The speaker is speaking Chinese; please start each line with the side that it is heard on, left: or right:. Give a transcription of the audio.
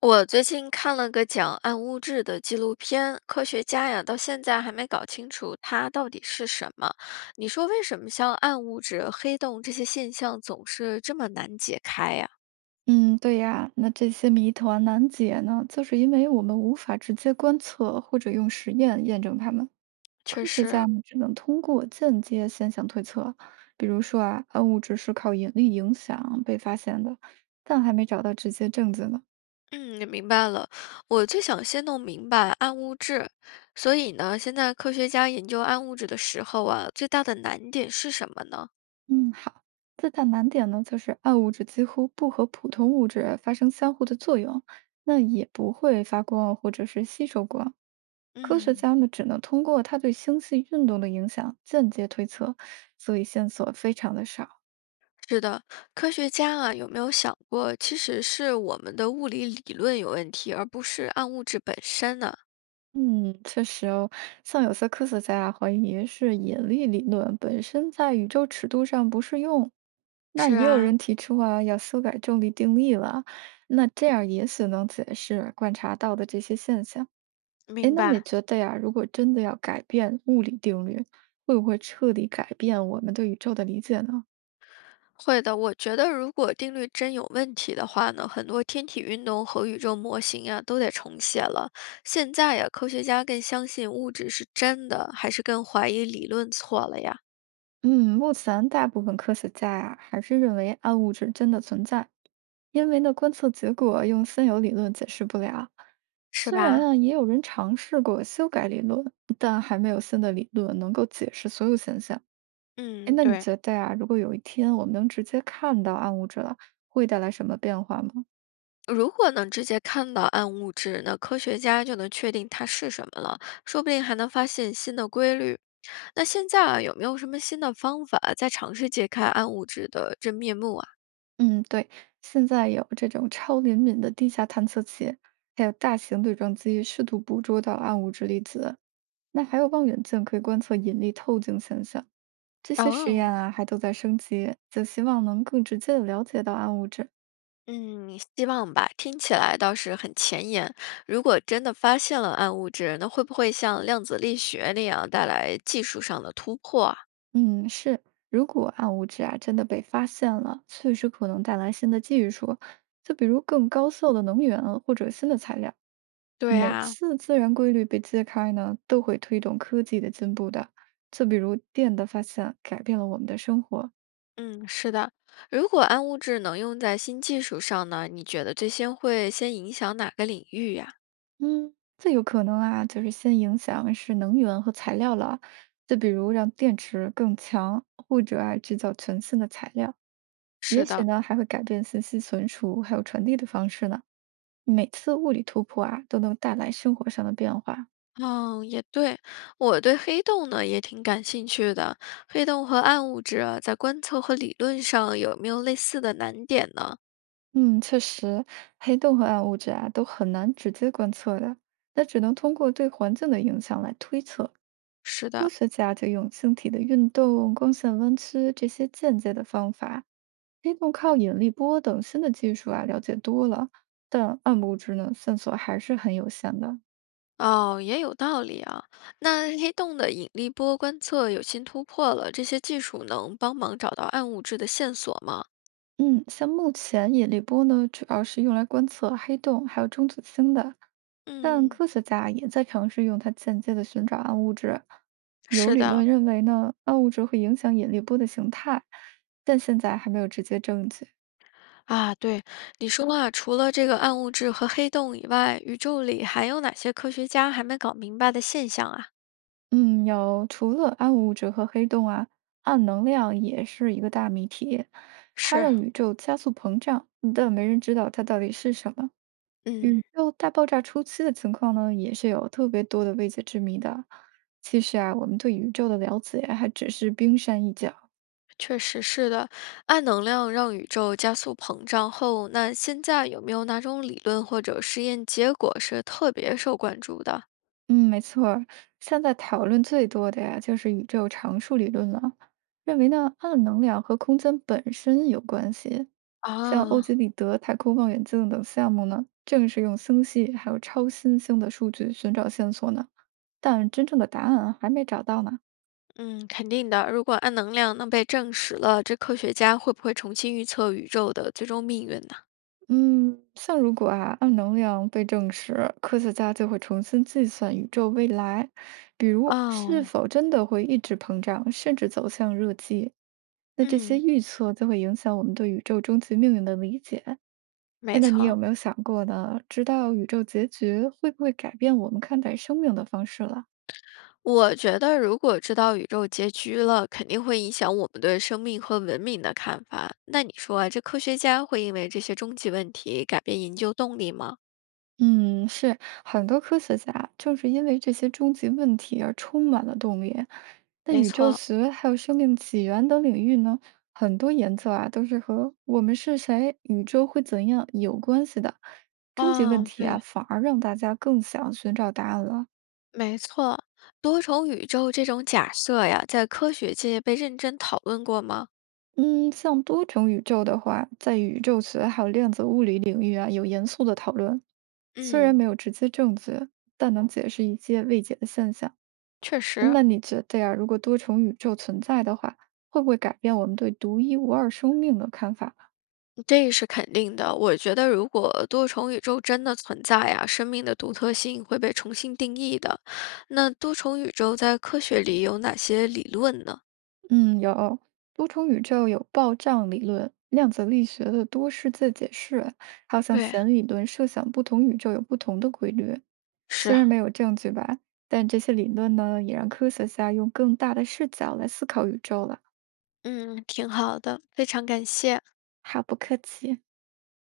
left: 我最近看了个讲暗物质的纪录片，科学家呀，到现在还没搞清楚它到底是什么。你说为什么像暗物质、黑洞这些现象总是这么难解开呀？
right: 嗯，对呀，那这些谜团啊难解呢，就是因为我们无法直接观测或者用实验验证它们。
left: 确
right: 科学家
left: 实，
right: 们只能通过间接现象推测，比如说啊，暗物质是靠引力影响被发现的，但还没找到直接证据呢。
left: 嗯，明白了。我最想先弄明白暗物质，所以呢，现在科学家研究暗物质的时候啊，最大的难点是什么呢？
right: 嗯，好，最大难点呢，就是暗物质几乎不和普通物质发生相互的作用，那也不会发光或者是吸收光。科学
left: 嗯，
right: 家呢只能通过它对星系运动的影响间接推测，所以线索非常的少。
left: 是的，科学家啊，有没有想过，其实是我们的物理理论有问题，而不是暗物质本身呢？
right: 嗯，确实哦，像有些科学家啊怀疑是引力理论本身在宇宙尺度上不适用，那
left: 是
right: 也有
left: 啊，
right: 人提出啊要修改重力定律了，那这样也许能解释观察到的这些现象。诶，
left: 明
right: 那你
left: 白。
right: 觉得呀，如果真的要改变物理定律，会不会彻底改变我们对宇宙的理解呢？
left: 会的，我觉得如果定律真有问题的话呢，很多天体运动和宇宙模型呀，都得重写了。现在呀，科学家更相信物质是真的，还是更怀疑理论错了呀？
right: 嗯，目前大部分科学家呀、还是认为暗物质真的存在，因为呢观测结果用现有理论解释不了。
left: 是
right: 虽然
left: 吧？
right: 啊也有人尝试过修改理论，但还没有新的理论能够解释所有现象。哎，
left: 嗯，
right: 那你
left: 对，
right: 觉得呀、如果有一天我们能直接看到暗物质了，会带来什么变化吗？
left: 如果能直接看到暗物质，那科学家就能确定它是什么了，说不定还能发现新的规律。那现在啊，有没有什么新的方法在尝试揭开暗物质的真面目啊？
right: 嗯，对，现在有这种超灵敏的地下探测器，还有大型对撞机试图捕捉到暗物质粒子。那还有望远镜可以观测引力透镜现象。这些实
left: 哦，
right: 验啊，还都在升级，就希望能更直接的了解到暗物质。
left: 嗯，希望吧，听起来倒是很前沿。如果真的发现了暗物质，那会不会像量子力学那样带来技术上的突破啊？
right: 嗯，是。如果暗物质啊真的被发现了，确实可能带来新的技术，就比如更高效的能源或者新的材料。
left: 对
right: 每
left: 啊，
right: 次自然规律被揭开呢，都会推动科技的进步的。就比如电的发现改变了我们的生活，
left: 嗯，是的。如果暗物质能用在新技术上呢，你觉得最先会先影响哪个领域呀？
right: 嗯，最有可能啊，就是先影响是能源和材料了。就比如让电池更强，或者啊制造全新的材料，也
left: 是
right: 许
left: 的。
right: 呢还会改变信息存储还有传递的方式呢。每次物理突破啊，都能带来生活上的变化。
left: 哦，也对，我对黑洞呢也挺感兴趣的。黑洞和暗物质啊，在观测和理论上有没有类似的难点呢？
right: 嗯，确实，黑洞和暗物质啊，都很难直接观测的，那只能通过对环境的影响来推测。
left: 是
right: 科
left: 的，
right: 学家就用星体的运动、光线弯曲这些间接的方法，黑洞靠引力波等新的技术啊了解多了，但暗物质呢，线索还是很有限的。
left: 哦，也有道理啊。那黑洞的引力波观测有新突破了，这些技术能帮忙找到暗物质的线索吗？
right: 嗯，像目前引力波呢，主要是用来观测黑洞还有中子星的，但
left: 嗯，
right: 科学家也在尝试用它间接的寻找暗物质。有
left: 是
right: 理论
left: 的，
right: 认为呢，暗物质会影响引力波的形态，但现在还没有直接证据。
left: 啊，对，你说啊，除了这个暗物质和黑洞以外，宇宙里还有哪些科学家还没搞明白的现象啊？
right: 嗯，有除了暗物质和黑洞啊，暗能量也是一个大谜题，它
left: 是，
right: 让宇宙加速膨胀，但没人知道它到底是什么。宇
left: 嗯。
right: 宙大爆炸初期的情况呢，也是有特别多的未解之谜的。其实啊，我们对宇宙的了解还只是冰山一角。
left: 确实是的，暗能量让宇宙加速膨胀后，那现在有没有哪种理论或者实验结果是特别受关注的？
right: 嗯，没错儿现在讨论最多的呀，就是宇宙常数理论了，认为呢，暗能量和空间本身有关系。像欧
left: 啊，
right: 几里得太空望远镜等项目呢，正是用星系还有超新星的数据寻找线索呢。但真正的答案还没找到呢。
left: 嗯，肯定的。如果暗能量能被证实了，这科学家会不会重新预测宇宙的最终命运呢？
right: 嗯，像如果啊，暗能量被证实，科学家就会重新计算宇宙未来，比如
left: 哦，
right: 是否真的会一直膨胀，甚至走向热寂。那这些
left: 嗯，
right: 预测就会影响我们对宇宙终极命运的理解。哎，
left: 没
right: 那你有
left: 错。
right: 没有想过呢？知道宇宙结局会不会改变我们看待生命的方式了？
left: 我觉得，如果知道宇宙结局了，肯定会影响我们对生命和文明的看法。那你说啊这科学家会因为这些终极问题改变研究动力吗？
right: 嗯，是很多科学家正是因为这些终极问题而充满了动力。那
left: 没
right: 宇宙
left: 错，
right: 学还有生命起源等领域呢，很多研究啊都是和“我们是谁”“宇宙会怎样”有关系的。终极问
left: 哦，
right: 题
left: 对，
right: 啊，反而让大家更想寻找答案了。
left: 没错。多重宇宙这种假设呀，在科学界被认真讨论过吗？
right: 嗯，像多重宇宙的话，在宇宙学还有量子物理领域啊，有严肃的讨论。虽然
left: 嗯，
right: 没有直接证据，但能解释一些未解的现象。
left: 确实，
right: 那你觉得呀，如果多重宇宙存在的话，会不会改变我们对独一无二生命的看法？
left: 这是肯定的。我觉得，如果多重宇宙真的存在呀，生命的独特性会被重新定义的。那多重宇宙在科学里有哪些理论呢？
right: 嗯，有。多重宇宙有暴胀理论、量子力学的多世界解释，还有像
left: 对，
right: 弦理论设想不同宇宙有不同的规律。虽
left: 是。
right: 然没有证据吧，但这些理论呢，也让科学家用更大的视角来思考宇宙了。
left: 嗯，挺好的，非常感谢。
right: 好，不客气。